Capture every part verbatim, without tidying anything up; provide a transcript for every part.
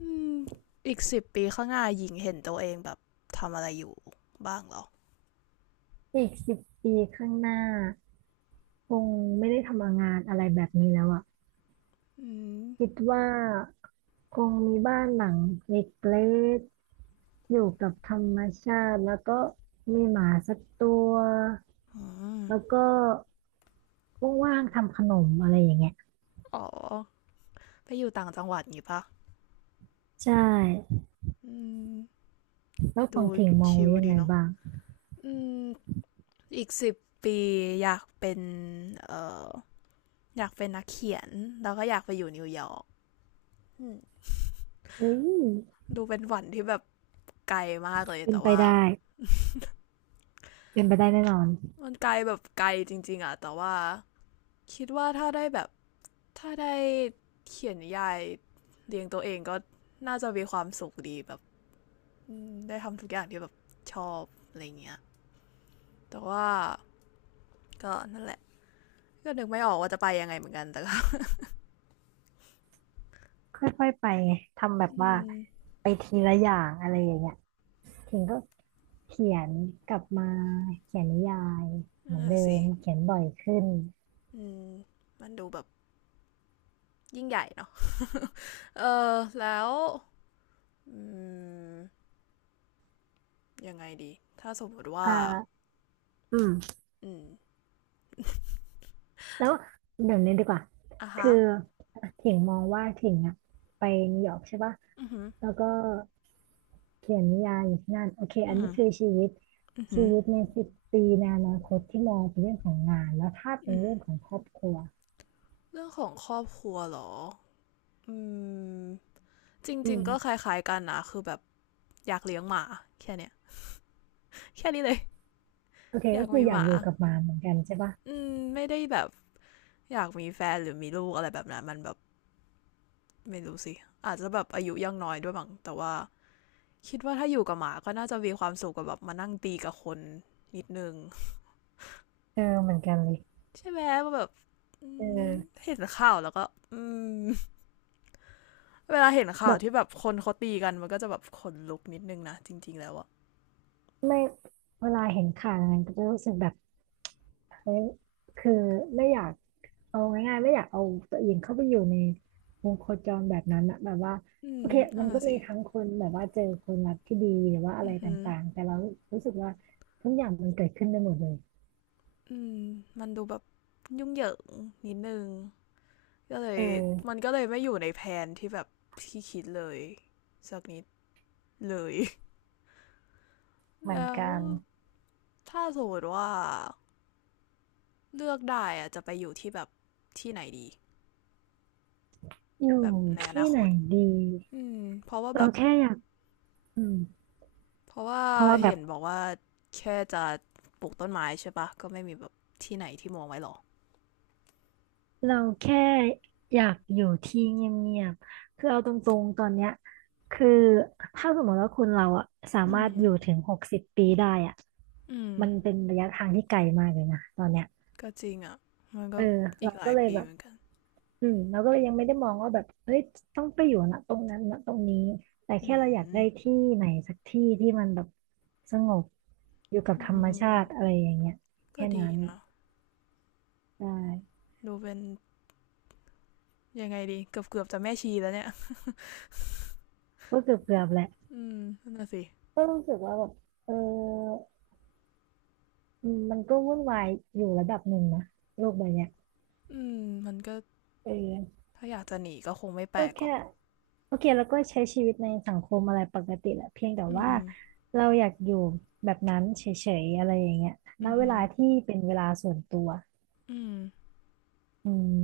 อืมอีกสิบปีข้างหน้าหญิงเห็นตัวเองแบบทำอะไรอยู่บ้างเหรออีกสิบปีข้างหน้าคงไม่ได้ทำงานอะไรแบบนี้แล้วอ่ะอืมคิดว่าคงมีบ้านหลังเล็กๆอยู่กับธรรมชาติแล้วก็มีหมาสักตัวอืมแล้วก็ว่างๆทำขนมอะไรอย่างเงี้ยอ๋อไปอยู่ต่างจังหวัดงี้ปะใช่อืมแล้วขดูองถิ่งมองชิไว้ลยังดีไงเนาะบ้างอืมอีกสิบปีอยากเป็นเอ่ออยากเป็นนักเขียนแล้วก็อยากไปอยู่นิวยอร์กอืมเฮ้ยดูเป็นฝันที่แบบไกลมากเลยเป็นแต่ไปว่าได้เป็นไปได้แน่นอนมันไกลแบบไกลจริงๆอะแต่ว่าคิดว่าถ้าได้แบบ ถ้าได้เขียนนิยายเลี้ยงตัวเองก็น่าจะมีความสุขดีแบบอืมได้ทำทุกอย่างที่แบบชอบอะไรเงี้ยแต่ว่าก็นั่นแหละก็นึกไม่ออกว่าจะไปยังไงเหมือนกันแต่ก็ ค่อยๆไปไงทำแบ บอืว่ามไปทีละอย่างอะไรอย่างเงี้ยถิ่งก็ เขียนกลับมาเขียนนิยายเหนั่นมือแหนเดิละสิมเขียนบ่อยขึ้นอืมมันดูแบบยิ่งใหญ่เนาะเออแล้วอืมยังไงดีถ้าสมมติอ่ว่าาอืมอืมแล้วเดี๋ยวนี้ดีกว่าอ่ะคืฮะอถิงมองว่าถิงอะไปนิวยอร์กใช่ปะอือหือแล้วก็เขียนนิยายอยู่ที่นั่นโอเคอัอืนมนี้คือชีวิตอือหืชีอวิตในสิบปีในอนาคตที่มองเป็นเรื่องของงานแล้วถ้าเป็นเรื่องของครอบครัวเรื่องของครอบครัวเหรออืมจรอืิงๆก็คมล้ายๆกันนะคือแบบ อยากเลี้ยงหมาแค่เนี้ยแค่นี้เลยโอเคอยาก็กคือมีอหยากมาอยู่กับหมาเหมือนกันใช่ปะอืมไม่ได้แบบอยากมีแฟนหรือมีลูกอะไรแบบนั้นมันแบบไม่รู้สิอาจจะแบบอายุยังน้อยด้วยมั้งแต่ว่าคิดว่าถ้าอยู่กับหมาก็น่าจะมีความสุขกับแบบมานั่งตีกับคนนิดนึงเออเหมือนกันเลยใช่ไหม่แบบอืเอมอเห็นข่าวแล้วก็เวลาเห็นข่าวแบบที่แบบคนเขาตีกันมันก็จะแบบขนลุกนิดนึงนะจริงๆแล้วอะไม่เวลาเห็นข่าวอะไรก็จะรู้สึกแบบ เฮ้ยคือไม่อยากเอาง่ายๆไม่อยากเอาตัวเองเข้าไปอยู่ในวงโคจรแบบนั้นอะแบบว่าอืโอมเคนั่มันนก็น่ะมีสิทั้งคนแบบว่าเจอคนรักที่ดีหรือว่าอะอืไรอหต่างๆแต่เรารู้สึกว่าทุกอย่างมันเกิดขึ้นได้หมดเลยอืมมันดูแบบยุ่งเหยิงนิดนึง ก็เลเยออมันก็เลยไม่อยู่ในแผนที่แบบที่คิดเลยสักนิดเลย เห มือนแล้วกันถ้าสมมติว่าเลือกได้อะจะไปอยู่ที่แบบที่ไหนดีอยู่แบบในอที่นาคไหนตดีอืมเพราะว่าแบเราบแค่อยากอืมเพราะว่าเพราะว่าแบเห็บนบอกว่าแค่จะปลูกต้นไม้ใช่ปะก็ไม่มีแบบที่ไหนที่มองไว้หรอเราแค่อยากอยู่ที่เงียบๆคือเอาตรงๆตอนเนี้ยคือถ้าสมมติว่าคุณเราอะสาอืมารถมอยู่ถึงหกสิบปีได้อะ อืมมันเป็นระยะทางที่ไกลมากเลยนะตอนเนี้ยก็จริงอ่ะมันเอก็ออีเรากหลาก็ยเลยปีแบเหบมือนกันอืมเราก็เลยยังไม่ได้มองว่าแบบเฮ้ยต้องไปอยู่นะตรงนั้นนะตรงนี้ แต่อืแค่เราอยากมได้ที่ไหนสักที่ที่มันแบบสงบอยู่กับอืธรรมชามติอะไรอย่างเงี้ยก็แค่ดีนั้นนะได้ดูเป็นยังไงดีเกือบเกือบจะแม่ชีแล้วเนี่ย ก็เกือบเกือบแหละอืมนั่นน่ะสิก็รู้สึกว่าแบบเอออืมมันก็วุ่นวายอยู่ระดับหนึ่งนะโลกใบเนี้ยอืมมันก็เออถ้าอยากจะหนีก็คงไม่แปลก็กหรอกแค่ โอเคแล้วก็ใช้ชีวิตในสังคมอะไรปกติแหละเพียงแต่อืว่ามเราอยากอยู่แบบนั้นเฉยๆอะไรอย่างเงี้ยณอือเวหือลาที่เป็นเวลาส่วนตัวอืมอืม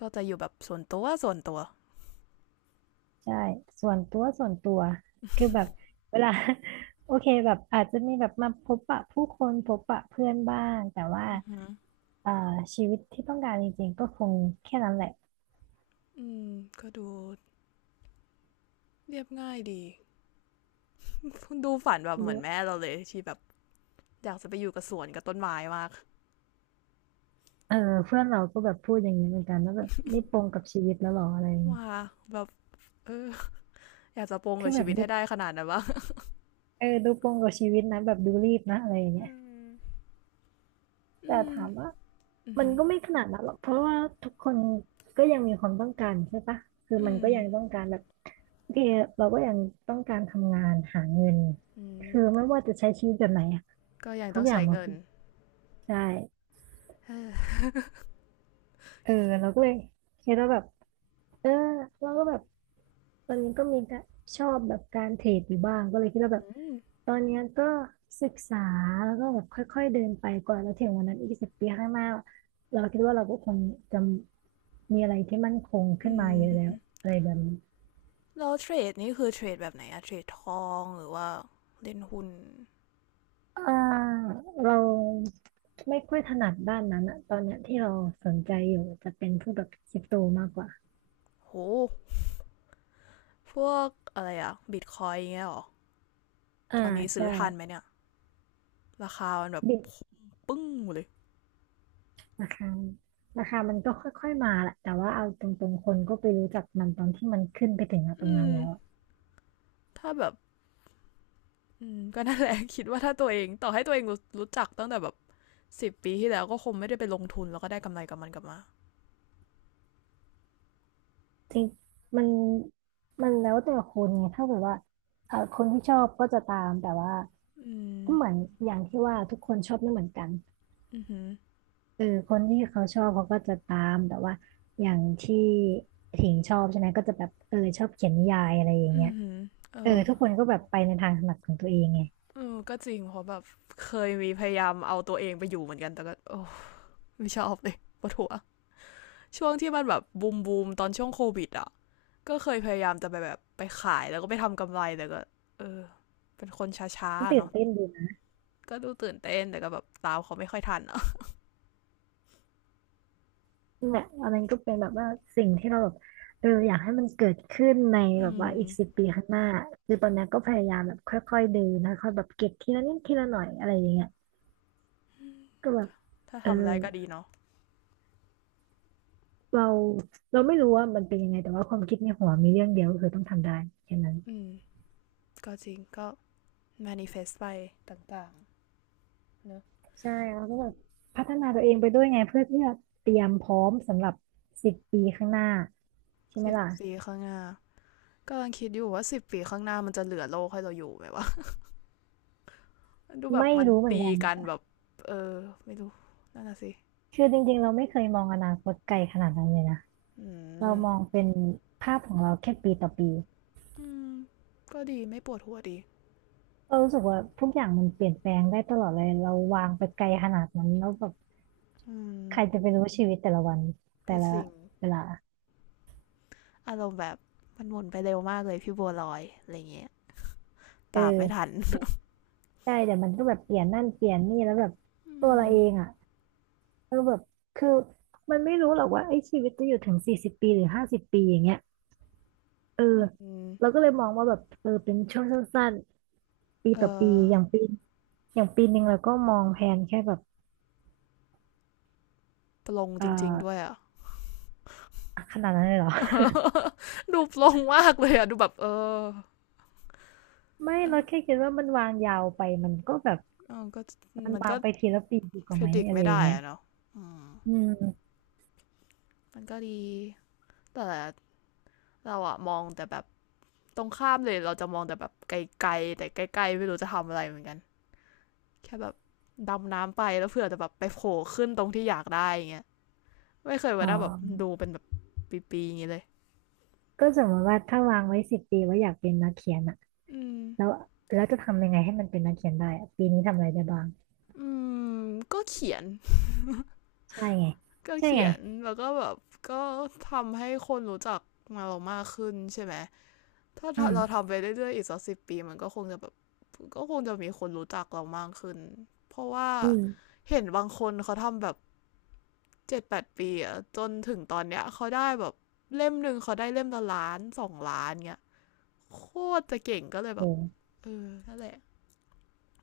ก็จะอยู่แบบส่วนตัวส่วนตัวใช่ส่วนตัวส่วนตัวคือแบบเวลา โอเคแบบอาจจะมีแบบมาพบปะผู้คนพบปะเพื่อนบ้างแต่ว่าอือหือเอ่อชีวิตที่ต้องการจริงๆก็คงแค่นั้นแหละอืมก็ดูเรียบง่ายดี ดูฝันแบบเหมือนแม่เราเลยที่แบบอยากจะไปอยู่กับสวนกับต้นไม้มากเออเพื่อนเราก็แบบพูดอย่างนี้เหมือนกันว่าแบบนี่ปลงกับชีวิตแล้วหรออะไรอย่างเงี้ยว่าแบบเอออยากจะปลงคืกัอบแบชีบวิตดูให้ได้ขนาดนั้นวะเออดูปลงกับชีวิตนะแบบดูรีบนะอะไรอย่างเงี้อืย มแต่อืมถามว่าอือมัหืนอก็ไม่ขนาดนั้นหรอกเพราะว่าทุกคนก็ยังมีความต้องการใช่ปะคืออืมันมก็ยังต้องการแบบโอเคเราก็ยังต้องการทำงานหาเงินอืมคือไม่ว่าจะใช้ชีวิตแบบไหนอะก็ยังทุต้กองอย่าใช้งมาเงินคือใช่เออเออเราก็เลยคิดว่าแบบเออเราก็แบบ ตอนนี้ก็มีการชอบแบบการเทรดอยู่บ้างก็เลยคิดว่าแบอบืมตอนเนี้ยก็ศึกษาแล้วก็แบบค่อยๆเดินไปกว่าแล้วถึงวันนั้นอีกสิบปีข้างหน้าเราคิดว่าเราก็คงจะมีอะไรที่มั่นคงขึ้อืนมาเยอะแล้วม อะไรแบบนี้แล้วเทรดนี่คือเทรดแบบไหนอะเทรดทองหรือว่าเล่นหุ้นอ่าเราไม่ค่อยถนัดด้านนั้นอะตอนเนี้ยที่เราสนใจอยู่จะเป็นพวกแบบคริปโตมากกว่าโหพวกอะไรอะบิตคอยน์เงี้ยหรออ่าตอนนี้ซื้อใช่ทันไหมเนี่ยราคามันแบบบิ ปึ้งเลยราคาราคามันก็ค่อยๆมาแหละแต่ว่าเอาตรงๆคนก็ไปรู้จักมันตอนที่มันขึ้นไปถึงตรอืงนั้นมแล้วอะถ้าแบบอืมก็นั่นแหละคิดว่าถ้าตัวเองต่อให้ตัวเองรู้รู้จักตั้งแต่แบบสิบปีที่แล้วก็คงไม่ได้ไปลงทุนแล้วก็ได้กำไรกับมันกลับมาจริงมันมันแล้วแต่คนไงถ้าแบบว่าเออคนที่ชอบก็จะตามแต่ว่าอืมก็เหมือนอย่างที่ว่าทุกคนชอบไม่เหมือนกันอือหือเออคนที่เขาชอบเขาก็จะตามแต่ว่าอย่างที่ถิงชอบใช่ไหมก็จะแบบเออชอบเขียนนิยายอะไรอย่างอืเงี้อยหือเอเอออทุกคนก็แบบไปในทางถนัดของตัวเองไงเออก็จริงเพราะแบบเคยมีพยายามเอาตัวเองไปอยู่เหมือนกันแต่ก็โอ้ไม่ชอบเลยปวดหัว ช่วงที่มันแบบบูมบูมตอนช่วงโควิดอ่ะก็เคยพยายามจะไปแบบไปขายแล้วก็ไปทำกำไรแต่ก็เออเป็นคนช้าๆตื่นเนาะเต้นดี ก็ดูตื่นเต้นแต่ก็แบบตามเขาไม่ค่อยทันอ่ะนั่นแหละอันนั้นก็เป็นแบบว่าสิ่งที่เราแบบเอออยากให้มันเกิดขึ้นในอืแบบว่ามอีกสิบปีข้างหน้าคือตอนนี้ก็พยายามแบบค่อยๆเดินค่อยๆแบบเก็บทีละนิดทีละหน่อยอะไรอย่างเงี้ยก็แบบถ้าเออทำได้ก็ดีเนาะเราเราไม่รู้ว่ามันเป็นยังไงแต่ว่าความคิดในหัวมีเรื่องเดียวก็คือต้องทำได้แค่นั้นอืมก็จริงก็ manifest ไปต่างๆเนอะใช่เราก็แบบพัฒนาตัวเองไปด้วยไงเพื่อที่จะเตรียมพร้อมสำหรับสิบปีข้างหน้าใช่ไหมสิบล่ะปีข้างหน้ากำลังคิดอยู่ว่าสิบปีข้างหน้ามันจะเหลือโลกให้เราอยู่ไหมวะดูแบบไม่มันรู้เหมือนตีกันกันแบบเออไม่รู้นั่นน่ะสิคือจริงๆเราไม่เคยมองอนาคตไกลขนาดนั้นเลยนะ อืเรามมองเป็นภาพของเราแค่ปีต่อปีอืมก็ดีไม่ปวดหัวดีเรารู้สึกว่าทุกอย่างมันเปลี่ยนแปลงได้ตลอดเลยเราวางไปไกลขนาดนั้นแล้วแบบอืม ใครจะไปรู้ชีวิตแต่ละวันก็แต่จละริงเวลาอารมณ์แบบมันหมุนไปเร็วมากเลยพี่บัวลอยอะไรเงี้ยเออตามไม่ทันเดี๋ยวใช่เดี๋ยวมันก็แบบเปลี่ยนนั่นเปลี่ยนนี่แล้วแบบอืตัวเรามเองอ่ะก็แบบคือมันไม่รู้หรอกว่าไอ้ชีวิตจะอยู่ถึงสี่สิบปีหรือห้าสิบปีอย่างเงี้ยเอออืเรามก็เลยมองว่าแบบเออเป็นช่วงสั้นๆปีเอต่อปีอ อย่างปีอย่างปีหนึ่งเราก็มองแผนแค่แบบปลงเออจริงๆด้วยอ่ะ ขนาดนั้นเลยเหรอ ดูปลงมากเลยอ่ะดูแบบเออไม่เอเราอแค่คิดว่ามันวางยาวไปมันก็แบบเออก็มันมันวาก็ งไปทีละปีดีกว่าไหม predict อะไรไม่อย่าได้งเงี้ยอะเนาะอืมอืมมันก็ดี แต่เราอะมองแต่แบบตรงข้ามเลยเราจะมองแต่แบบไกลๆแต่ใกล้ๆไม่รู้จะทำอะไรเหมือนกัน แค่แบบดำน้ำไปแล้วเผื่อจะแบบไปโผล่ขึ้นตรงที่อยากได้อย่างเงี้ย ไม่เคยอ๋ว่าได้แบบอดูเป็นแบบปีๆอย่างนี้เลยก็สมมติว่าถ้าวางไว้สิบปีว่าอยากเป็นนักเขียนอะอืมแล้วแล้วจะทำยังไงให้มันเป็นนักเขียนได้อะปีนี้ทำอะไรได้บ้างอืมก็เขียนใช่ไงก็ใช่เขีไงยน แล้วก็แบบก็ทำให้คนรู้จักมาเรามากขึ้นใช่ไหม ถ้าอืเรามทำไปเรื่อยๆอีกสักสิบปีมันก็คงจะแบบก็คงจะมีคนรู้จักเรามากขึ้น เพราะว่าอืมเห็นบางคนเขาทำแบบเจ็ดแปดปีอะจนถึงตอนเนี้ยเขาได้แบบเล่มหนึ่งเขาได้เล่มละล้านสองล้านเงี้ยโคตรจะเก่งก็เลยโอแบบ้เออนั่นแหละ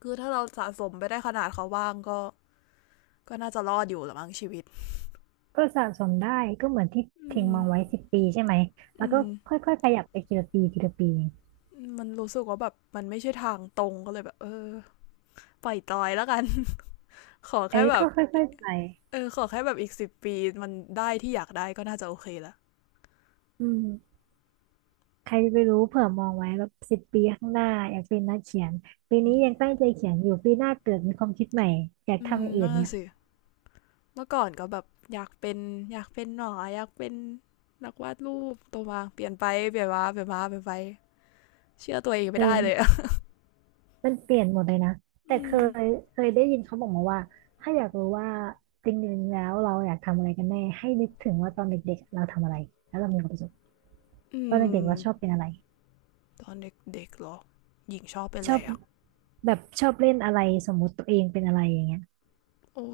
คือถ้าเราสะสมไปได้ขนาดเขาบ้างก็ก็น่าจะรอดอยู่ละมั้งชีวิตก็สะสมได้ก็เหมือนที่อืทิ้งมมองไว้สิบปีใช่ไหมแล้อืวก็มค่อยๆขยับไปทีละปีทีละปีมันรู้สึกว่าแบบมันไม่ใช่ทางตรงก็เลยแบบเออปล่อยตอยแล้วกัน ขอแค่เอ้ยแบก็บค่อยๆไปเออขอแค่แบบอีกสิบปีมันได้ที่อยากได้ก็น่าจะโอเคละอืม ใครจะไปรู้เผื่อมองไว้แบบสิบปีข้างหน้าอยากเป็นนักเขียนปีอืนี้ยังมตั้งใจเขียนอยู่ปีหน้าเกิดมีความคิดใหม่อยากอืทำมอย่างอื่นน่าเนี่ยสิเมื่อก่อนก็แบบอยากเป็นอยากเป็นหนออยากเป็นนักวาดรูปตัวมาเปลี่ยนไปเปลี่ยนมาเปลี่ยนมาเปลี่ยนไปเชื่อตัวเองไม่ได้เลย เออ อมันเปลี่ยนหมดเลยนะแต่ืเคยมเคยได้ยินเขาบอกมาว่าถ้าอยากรู้ว่าจริงๆแล้วเราอยากทำอะไรกันแน่ให้นึกถึงว่าตอนเด็กๆเราทำอะไรแล้วเรามีความสุขอืตอนเด็กๆเราชอบมเป็นอะไรตอนเด็กๆเหรอหญิงชอบเป็นชอะอไรบอ่ะแบบชอบเล่นอะไรสมมุติตัวเองเป็นอะไรอย่างเงี้ยโอ้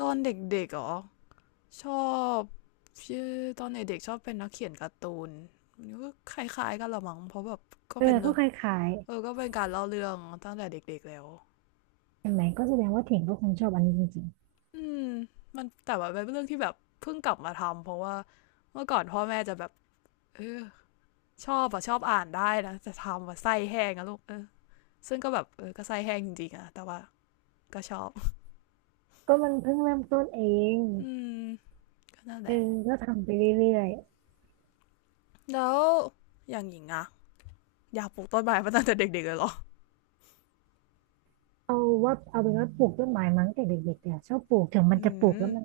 ตอนเด็กๆเหรอชอบชื่อตอนเด็กๆชอบเป็นนักเขียนการ์ตูนมันก็คล้ายๆกันละมั้งเพราะแบบก็เออเป็นก็เรื่องคล้ายเออก็เป็นการเล่าเรื่องตั้งแต่เด็กๆแล้วๆเห็นไหมก็แสดงว่าถิ่งก็คงชอบอันนี้จริงอืมมันแต่ว่าเป็นเรื่องที่แบบเพิ่งกลับมาทำเพราะว่าเมื่อก่อนพ่อแม่จะแบบเออชอบอะชอบอ่านได้นะจะทำว่าไส้แห้งอะลูกเออซึ่งก็แบบเออก็ไส้แห้งจริงๆอะแต่ว่าก็ชอบๆก็มันเพิ่งเริ่มต้นเอง อืมก็นั่นแหเออละก็ทำไปเรื่อยแล้วอย่างหญิงอะอยากปลูกต้นไม้มาตั้งแต่เด็กๆเลยเหรอๆเอาว่าเอาเป็นว่าปลูกต้นไม้มั้งแต่เด็กๆเนี่ยชอบปลูกถึงมันอืจะปลูกม แล้วมัน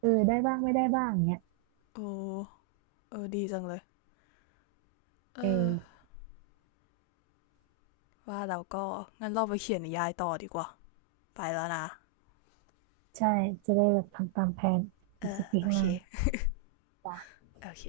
เออได้บ้างไม่ได้บ้างเนี้ยโอ้ เออดีจังเลย เอเออ อว่าเราก็งั้นเราไปเขียนนิยายต่อดีกว่า ไปแล้วนะ ใช่จะได้แบบทำตามแผนอีกสิบปีโอข้างหเค น้าโอเค